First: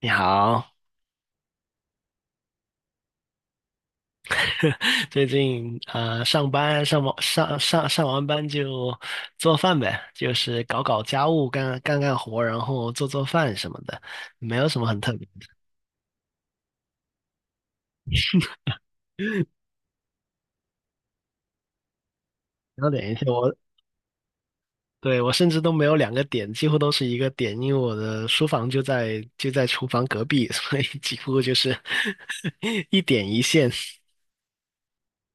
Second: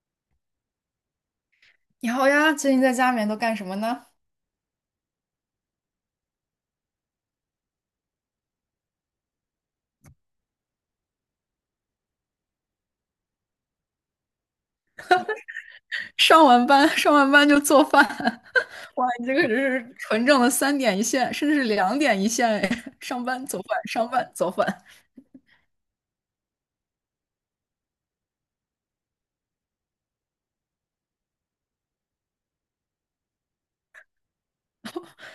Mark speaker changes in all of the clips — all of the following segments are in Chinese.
Speaker 1: 你好。
Speaker 2: 你好呀，最近在家里面都干什么呢？
Speaker 1: 最近上班上完上完班就做饭呗，就是搞搞家务，干干干活，然后做做饭什么的，没有什么很特别的。
Speaker 2: 上完班，上完班就做饭，哇，你这个 真 是纯正的三点一线，甚至是两点一线哎！
Speaker 1: 然后 等一下
Speaker 2: 上班
Speaker 1: 我，
Speaker 2: 做饭，上班做饭。
Speaker 1: 对，我甚至都没有两个点，几乎都是一个点，因为我的书房就在厨房隔壁，所以几乎就是 一点一线。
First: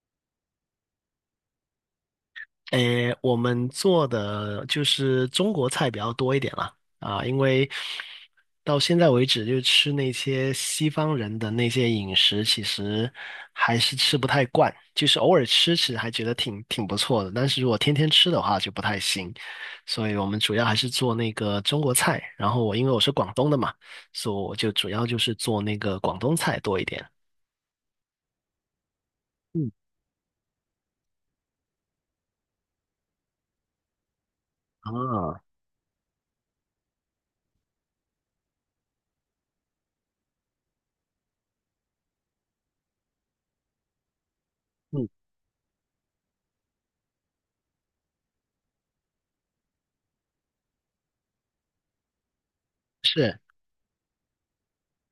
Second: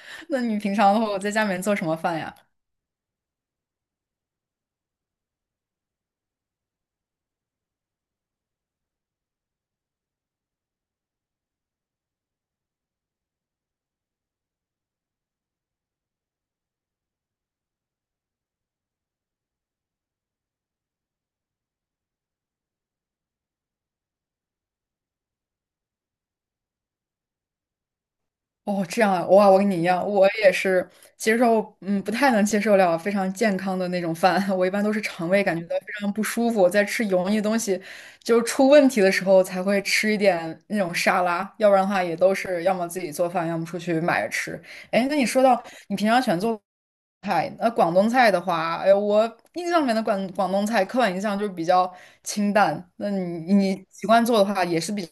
Speaker 2: 那你平常的话，在家里面做什么饭呀？
Speaker 1: 诶，我们做的就是中国菜比较多一点啦，啊，因为到现在为止，就吃那些西方人的那些饮食，其实还是吃不太惯，就是偶尔吃吃还觉得挺不错的，但是如果天天吃的话就不太行，所以我们主要还是做那个中国菜，然后因为我是广东的嘛，所以我就主要就是做那个广东菜多一点。
Speaker 2: 哦，这样啊，哇，我跟
Speaker 1: 嗯，
Speaker 2: 你一样，我也是接受，嗯，不太能接受了非常健康的那种饭。我一般都是肠
Speaker 1: 啊，
Speaker 2: 胃感觉到非常不舒服，在吃油腻的东西就出问题的时候才会吃一点那种沙拉，要不然的话也都是要么自己做饭，要么出去买着吃。哎，
Speaker 1: 嗯，
Speaker 2: 那你说到你平常喜欢做菜，那广东菜的话，哎，我印象里面的广东菜刻板印象就是比较清淡。那
Speaker 1: 是。
Speaker 2: 你习惯做的话，也是比较。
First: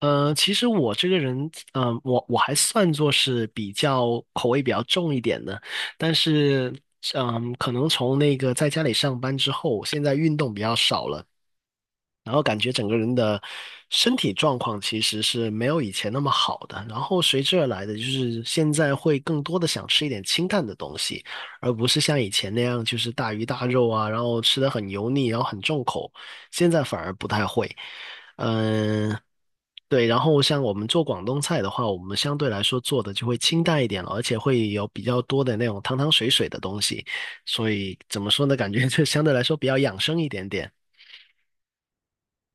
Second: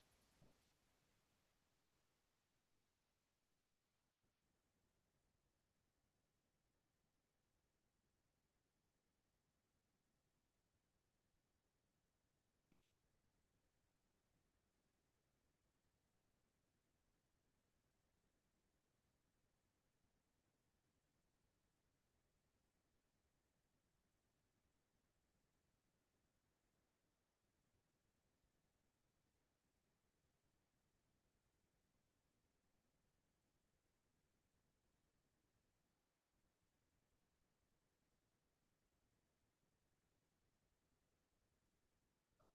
Speaker 1: 其实我这个人，我还算作是比较口味比较重一点的，但是，可能从那个在家里上班之后，现在运动比较少了，然后感觉整个人的身体状况其实是没有以前那么好的，然后随之而来的就是现在会更多的想吃一点清淡的东西，而不是像以前那样就是大鱼大肉啊，然后吃的很油腻，然后很重口，现在反而不太会。嗯，对，然后像我们做广东菜的话，我们相对来说做的就会清淡一点了，而且会有比较多的那种汤汤水水的东西，所以怎么说呢，感觉就相对来说比较养生一点点。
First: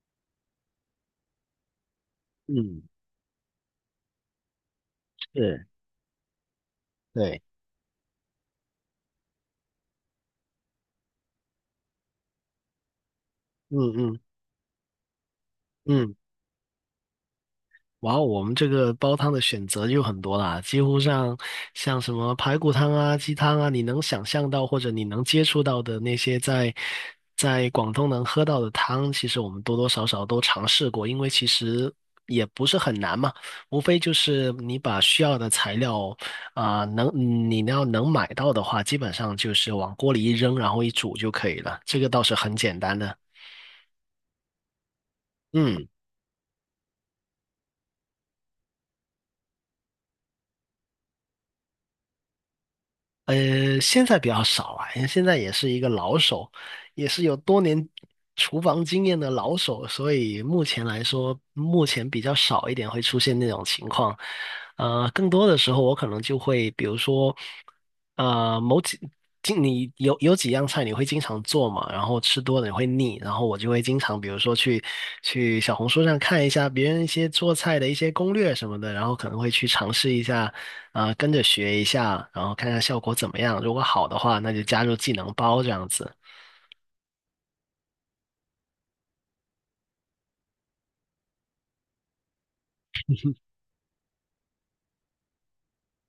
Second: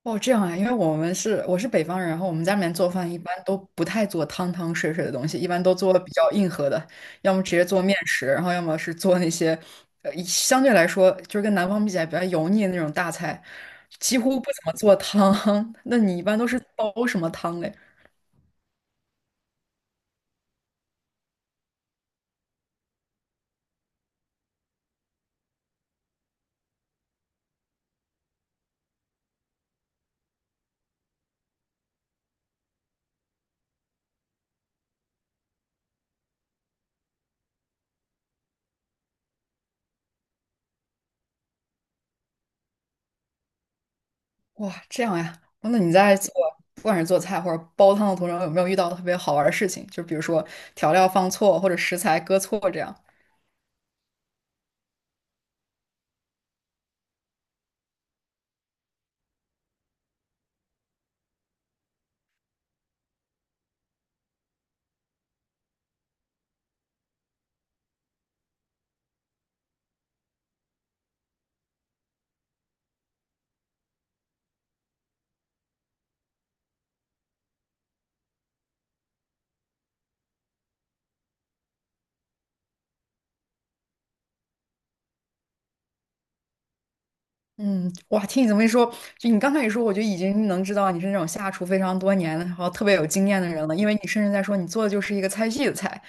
Speaker 2: 哦，这样啊，因为我是北方人，然后我们家里面
Speaker 1: 嗯，
Speaker 2: 做饭一般都不太做汤汤水水的东西，一般
Speaker 1: 是。
Speaker 2: 都做比较硬核的，要
Speaker 1: 对，
Speaker 2: 么直接做面食，然后要么是做那些，相对来说就是跟南方比起来比较油腻的那种大菜，
Speaker 1: 嗯，
Speaker 2: 几
Speaker 1: 嗯，
Speaker 2: 乎不怎么做汤。那
Speaker 1: 嗯，
Speaker 2: 你一般都是煲什么汤嘞？
Speaker 1: 哇，后我们这个煲汤的选择就很多啦，几乎上像什么排骨汤啊、鸡汤啊，你能想象到或者你能接触到的那些在广东能喝到的汤，其实我们多多少少都尝试过，因为其实也不是很难嘛，无非就是你把需要的材料啊、你要能买到的话，基本上就是往锅里一扔，然后一煮就可以了，这个倒是很简单的。
Speaker 2: 哇，这样呀，哦那
Speaker 1: 嗯，
Speaker 2: 你在做不管是做菜或者煲汤的途中，有没有遇到特别好玩的事情？就比如说调料放错或者食材搁错这样。
Speaker 1: 现在比较少啊，因为现在也是一个老手，也是有多年厨房经验的老手，所以目前来说，目前比较少一点会出现那种情况。更多的时候我可能就会，比如说，呃，某几，你有几样菜你会经常做嘛，然后吃多了你会腻，然后我就会经常，比如说去小红书上看一下别人一些做菜的一些攻略什么的，然后可能会去尝试一下。啊，跟着学一下，然后看看效果怎么样。如果好的话，那就加入技能包这样子。
Speaker 2: 嗯，哇，听你这么一说，就你刚开始说，我就已经能知道你是那种下厨非常多年的，然后特别有经验的人了，因为你甚至在说你做的就是一个菜系的菜。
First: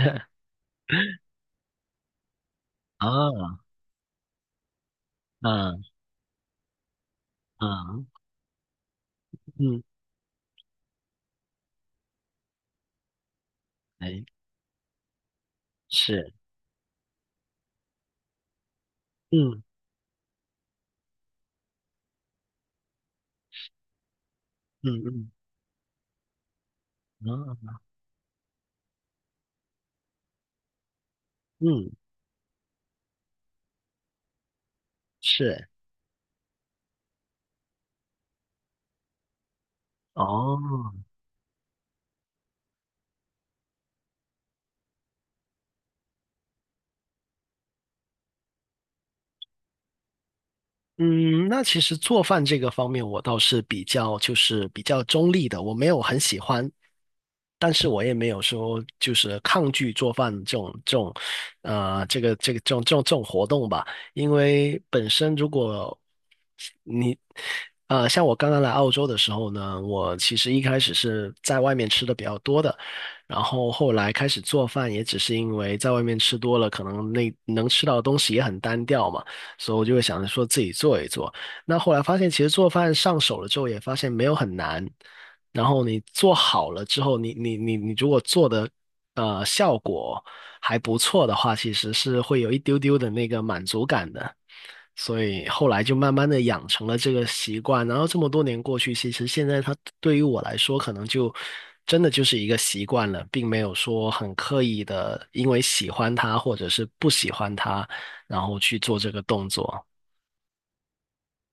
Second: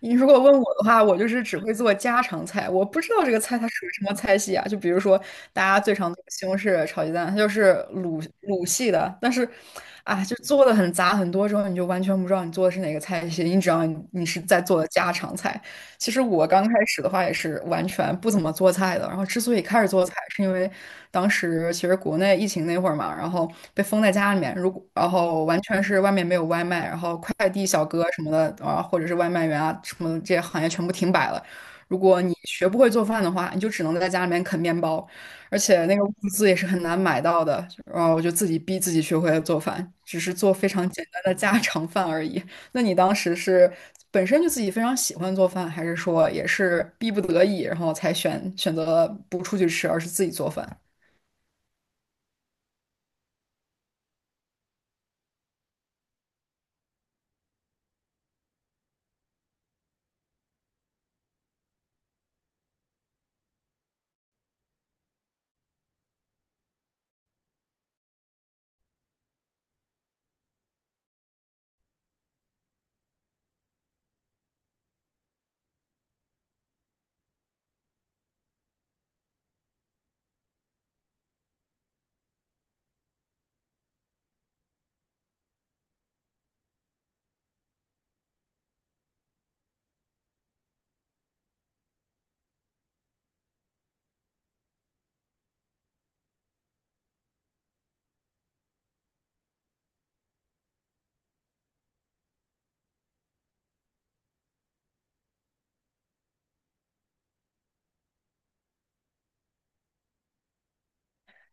Speaker 2: 你如果问我的话，我就是只会做家常菜，我不知道这个菜
Speaker 1: 啊，
Speaker 2: 它属于什么菜系啊。就比如说大家
Speaker 1: 嗯，
Speaker 2: 最常做的西红柿炒鸡蛋，它就是
Speaker 1: 嗯，
Speaker 2: 鲁系的，但是
Speaker 1: 嗯，
Speaker 2: 啊，就做的很杂很多之后，你就完全不知道你做的是哪个菜系，你只要你
Speaker 1: 哎，
Speaker 2: 你是在做的家常菜。其实
Speaker 1: 是，
Speaker 2: 我刚开始的话也是完全不怎么做菜的，然后之所以
Speaker 1: 嗯，
Speaker 2: 开始做菜，是因为当时其实国内疫情那会儿嘛，然后被封在家里面，如果
Speaker 1: 嗯，
Speaker 2: 然
Speaker 1: 嗯，
Speaker 2: 后完全是外面没有外卖，然后快递
Speaker 1: 嗯，
Speaker 2: 小哥什么的啊，或者是外卖员啊什么的这些行业全部停摆了。
Speaker 1: 嗯，
Speaker 2: 如果你学不会做饭的话，你就只能在家里面啃面包，而
Speaker 1: 是。
Speaker 2: 且那个物资也是很难买到的。然后我就自己逼自己学会了做饭，只是做非常
Speaker 1: 哦，
Speaker 2: 简单的家常饭而已。那你当时是本身就自己非常喜欢做饭，还是说也是逼不得已，然后才选择不出去吃，而是自己做饭？
Speaker 1: 嗯，那其实做饭这个方面，我倒是比较中立的，我没有很喜欢，但是我也没有说就是抗拒做饭这个这种活动吧，因为本身如果你，像我刚刚来澳洲的时候呢，我其实一开始是在外面吃的比较多的，然后后来开始做饭，也只是因为在外面吃多了，可能那能吃到的东西也很单调嘛，所以我就会想着说自己做一做。那后来发现，其实做饭上手了之后，也发现没有很难。然后你做好了之后，你如果做的效果还不错的话，其实是会有一丢丢的那个满足感的。所以后来就慢慢的养成了这个习惯，然后这么多年过去，其实现在它对于我来说，可能就真的就是一个习惯了，并没有说很刻意的因为喜欢它或者是不喜欢它，然后去做这个动作。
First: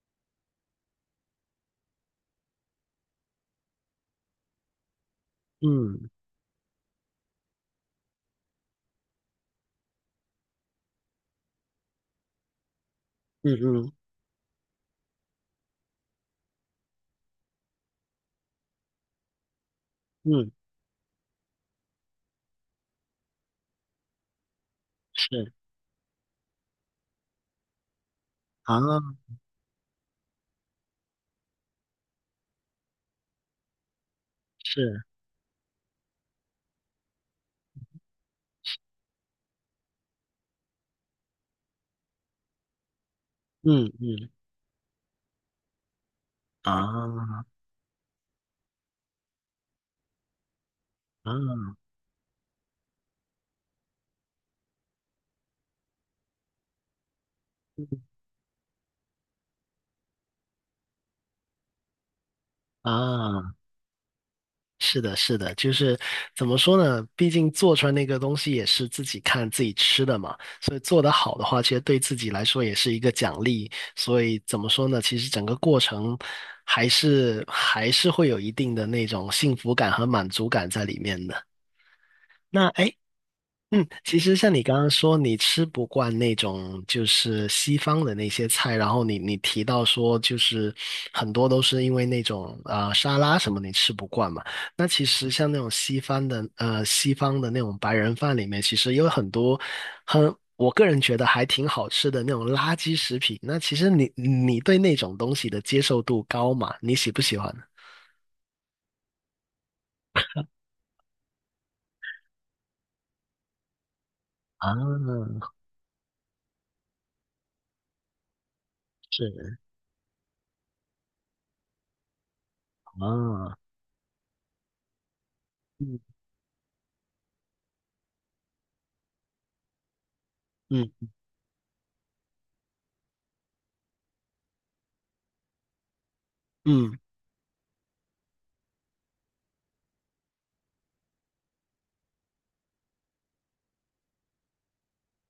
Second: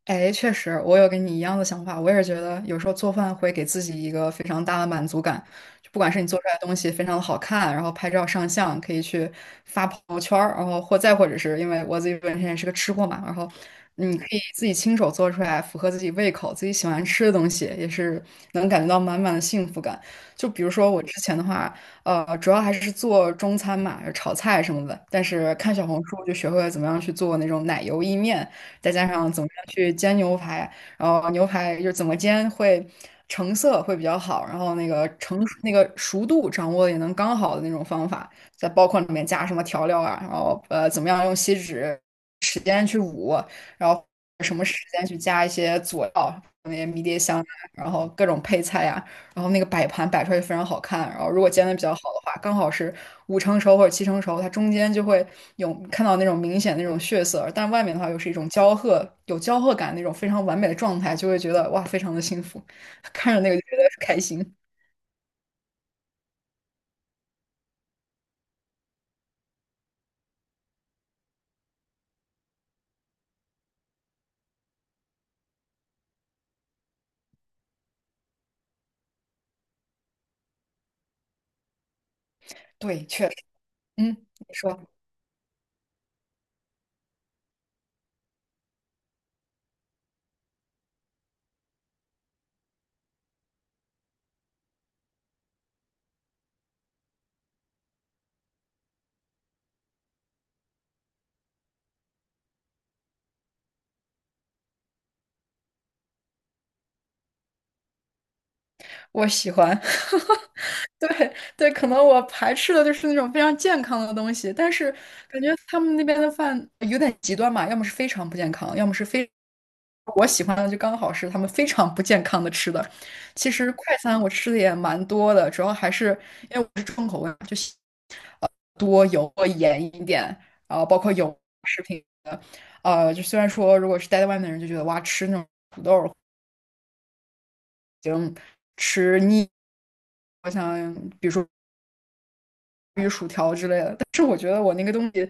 Speaker 2: 哎，确实，我有跟你一样的想法。我也是觉得，有时候做饭会给自己一个非常大的满足感，就不
Speaker 1: 嗯，
Speaker 2: 管是你做出来的东西非常的好看，然后拍照上相，可以去发朋友圈儿，然后或再或者是因为我自己本身也是个吃货嘛，然后
Speaker 1: 嗯，嗯，
Speaker 2: 你可以自己亲手做出来符合自己胃口、自己喜欢吃的东西，也是能感觉到满满的幸福感。就
Speaker 1: 嗯，
Speaker 2: 比如说我之前的话，主要还是做中餐嘛，炒菜什么的，但
Speaker 1: 是，
Speaker 2: 是看小红书就学会了怎么样去做那种奶油意面。再加上怎么样去煎牛排，然后牛排就是怎么煎会成色会比较好，然后那
Speaker 1: 是，
Speaker 2: 个成那个熟度掌握的也能刚好的那种方法，再包括里面加什么调料啊，然后怎么样用锡纸时间去捂，
Speaker 1: 嗯，
Speaker 2: 然后
Speaker 1: 嗯，
Speaker 2: 什么时间去加一些佐料，那些迷迭香
Speaker 1: 啊，
Speaker 2: 啊，然后各种配菜呀、然后那个摆盘摆出来就非常好看。然后如果煎的
Speaker 1: 啊。
Speaker 2: 比较好的话，刚好是五成熟或者七成熟，它中间就会有看到那种明显那种血色，但外面的话又是一种焦褐，有焦褐感那种非常完美的状态，就会觉得哇，非常的幸福，看着那
Speaker 1: 啊，
Speaker 2: 个就觉得开心。
Speaker 1: 是的，是的，就是怎么说呢？毕竟做出来那个东西也是自己看自己吃的嘛，所以做得好的话，其实对自己来说也是一个奖励。所以怎么说呢？其实整个过程还是会有一定的那种幸福感和满足感在里面的。那哎，诶，
Speaker 2: 对，确实。
Speaker 1: 嗯，
Speaker 2: 嗯，
Speaker 1: 其实
Speaker 2: 你
Speaker 1: 像你刚
Speaker 2: 说。
Speaker 1: 刚说，你吃不惯那种就是西方的那些菜，然后你提到说，就是很多都是因为那种沙拉什么你吃不惯嘛。那其实像那种西方的那种白人饭里面，其实有很多我个人觉得还挺好吃的那种垃圾食品。那其实你对那种东西的接受度高嘛？你喜不喜欢？
Speaker 2: 我喜欢，对对，可能我排斥的就是那种非常健康的东西，
Speaker 1: 啊，
Speaker 2: 但是感觉他们那边的饭有点极端嘛，要么是非常不健康，要么是非
Speaker 1: 是
Speaker 2: 我喜欢的就刚好是他们非常不健康的吃的。其
Speaker 1: 啊，
Speaker 2: 实快餐我吃的也蛮多的，主要还
Speaker 1: 嗯，
Speaker 2: 是因为我是重口味嘛就喜多油多盐一点，然后包
Speaker 1: 嗯，
Speaker 2: 括油食品的，就虽然说如果是待在外面的人就觉得哇，吃那种
Speaker 1: 嗯。
Speaker 2: 已经吃腻。我想，比如说薯条之类的。但是我觉得我那个东西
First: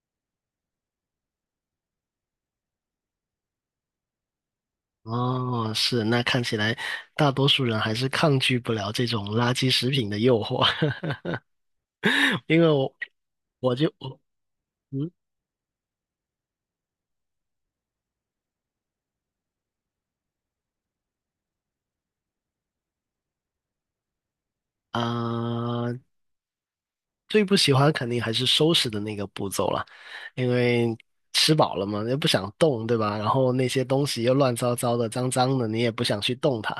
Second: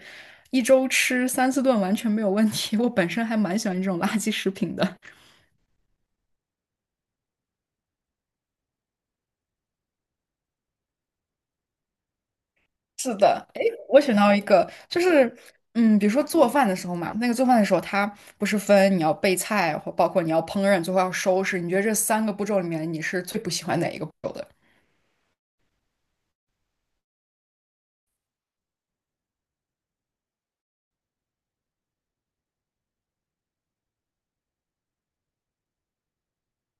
Speaker 2: 一周吃三四顿完全没有问题。我本身还蛮喜欢这种垃圾食品的。
Speaker 1: 哦，是，那看起来大多数人还是抗拒不了这种垃圾食品的诱惑，因为我我就
Speaker 2: 我选
Speaker 1: 我
Speaker 2: 到一个，
Speaker 1: 嗯，
Speaker 2: 比如说做饭的时候嘛，那个做饭的时候，它不是分你要备菜，或包括你要烹饪，最后要收拾。你觉得这三个步骤里面，你是最不喜欢哪一个步骤的？
Speaker 1: 啊。最不喜欢肯定还是收拾的那个步骤了，因为吃饱了嘛，又不想动，对吧？然后那些东西又乱糟糟的、脏脏的，你也不想去动它，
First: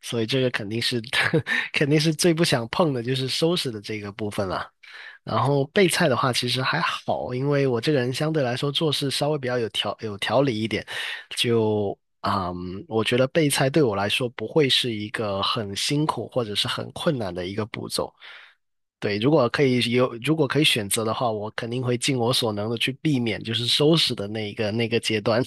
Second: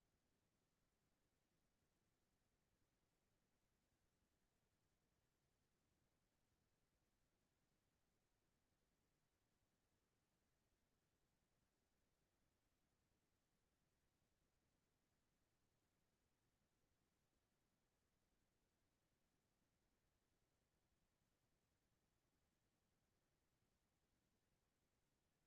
Speaker 1: 所以这个肯定是 肯定是最不想碰的，就是收拾的这个部分了。然后备菜的话，其实还好，因为我这个人相对来说做事稍微比较有条理一点，就。嗯，我觉得备菜对我来说不会是一个很辛苦或者是很困难的一个步骤。对，如果可以有，如果可以选择的话，我肯定会尽我所能的去避免，就是收拾的那个阶段。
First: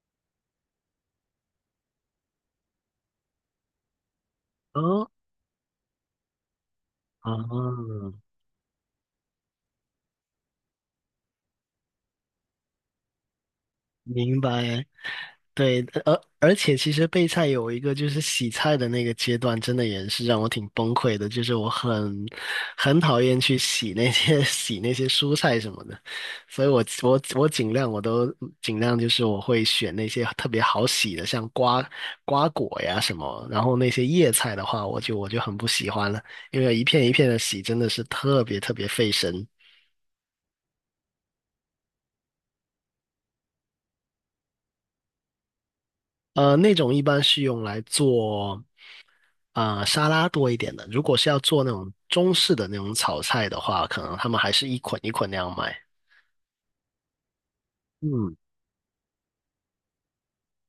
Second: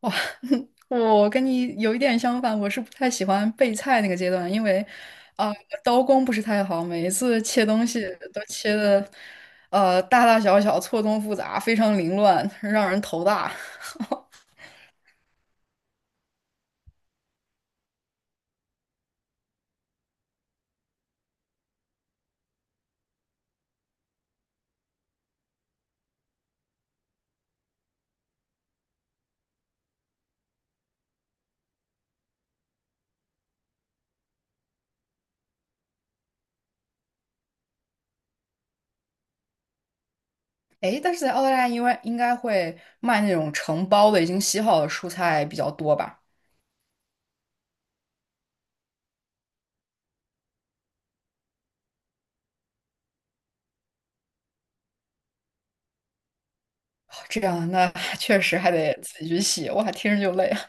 Speaker 2: 哇，我跟你有一点相反，我是不太喜欢备菜那个阶段，因为，
Speaker 1: 哦，
Speaker 2: 啊、刀工不是太好，每一
Speaker 1: 啊，
Speaker 2: 次切东西都切的，大大小小、错综复杂，非常凌乱，让人头大。
Speaker 1: 明白。对，而且其实备菜有一个就是洗菜的那个阶段，真的也是让我挺崩溃的。就是我很讨厌去洗那些 洗那些蔬菜什么的，所以我尽量就是我会选那些特别好洗的，像瓜果呀什么。然后那些叶菜的话，我就很不喜欢了，因为一片一片的洗真的是特别特别费神。
Speaker 2: 诶，但是在澳大利亚，因为应该会卖那种成包的、已经洗好的蔬菜比较多吧？
Speaker 1: 那种一般是用来做。啊、沙拉多一点的。如果是要做那种中式的那种炒菜的话，可能他们还是一捆一捆那样卖。
Speaker 2: 这样，那
Speaker 1: 嗯，
Speaker 2: 确实还得自己去洗，哇，听着就累啊！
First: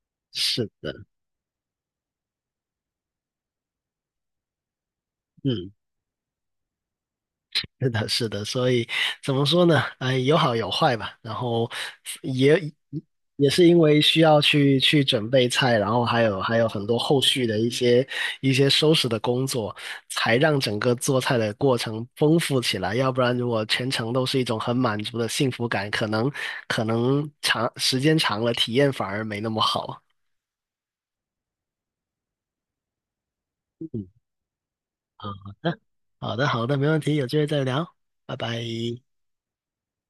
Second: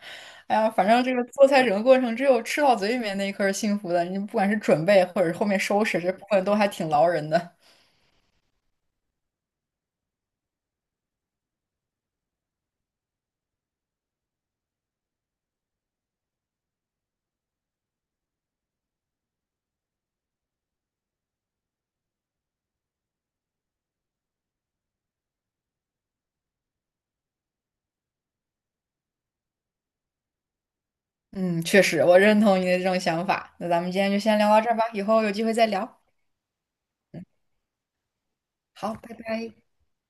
Speaker 2: 哎
Speaker 1: 是
Speaker 2: 呀，反正
Speaker 1: 的，
Speaker 2: 这个做菜整个过程，只有吃到嘴里面那一刻是幸福的。你不管是准备，或者是后面
Speaker 1: 嗯。
Speaker 2: 收拾，这部分都还挺劳人的。
Speaker 1: 是的，是的，所以怎么说呢？哎，有好有坏吧。然后也也是因为需要去准备菜，然后还有很多后续的一些收拾的工作，才让整个做菜的过程丰富起来。要不然，如果全程都是一种很满足的幸福感，可能长时间长了，体验反而没那么好。
Speaker 2: 嗯，确实，我认同你的这种想法。那咱们今
Speaker 1: 嗯，
Speaker 2: 天就先聊到这儿吧，以后
Speaker 1: 好
Speaker 2: 有机会再
Speaker 1: 的，
Speaker 2: 聊。
Speaker 1: 好的，好的，没问题，有机会再聊，拜拜。
Speaker 2: 好，拜拜。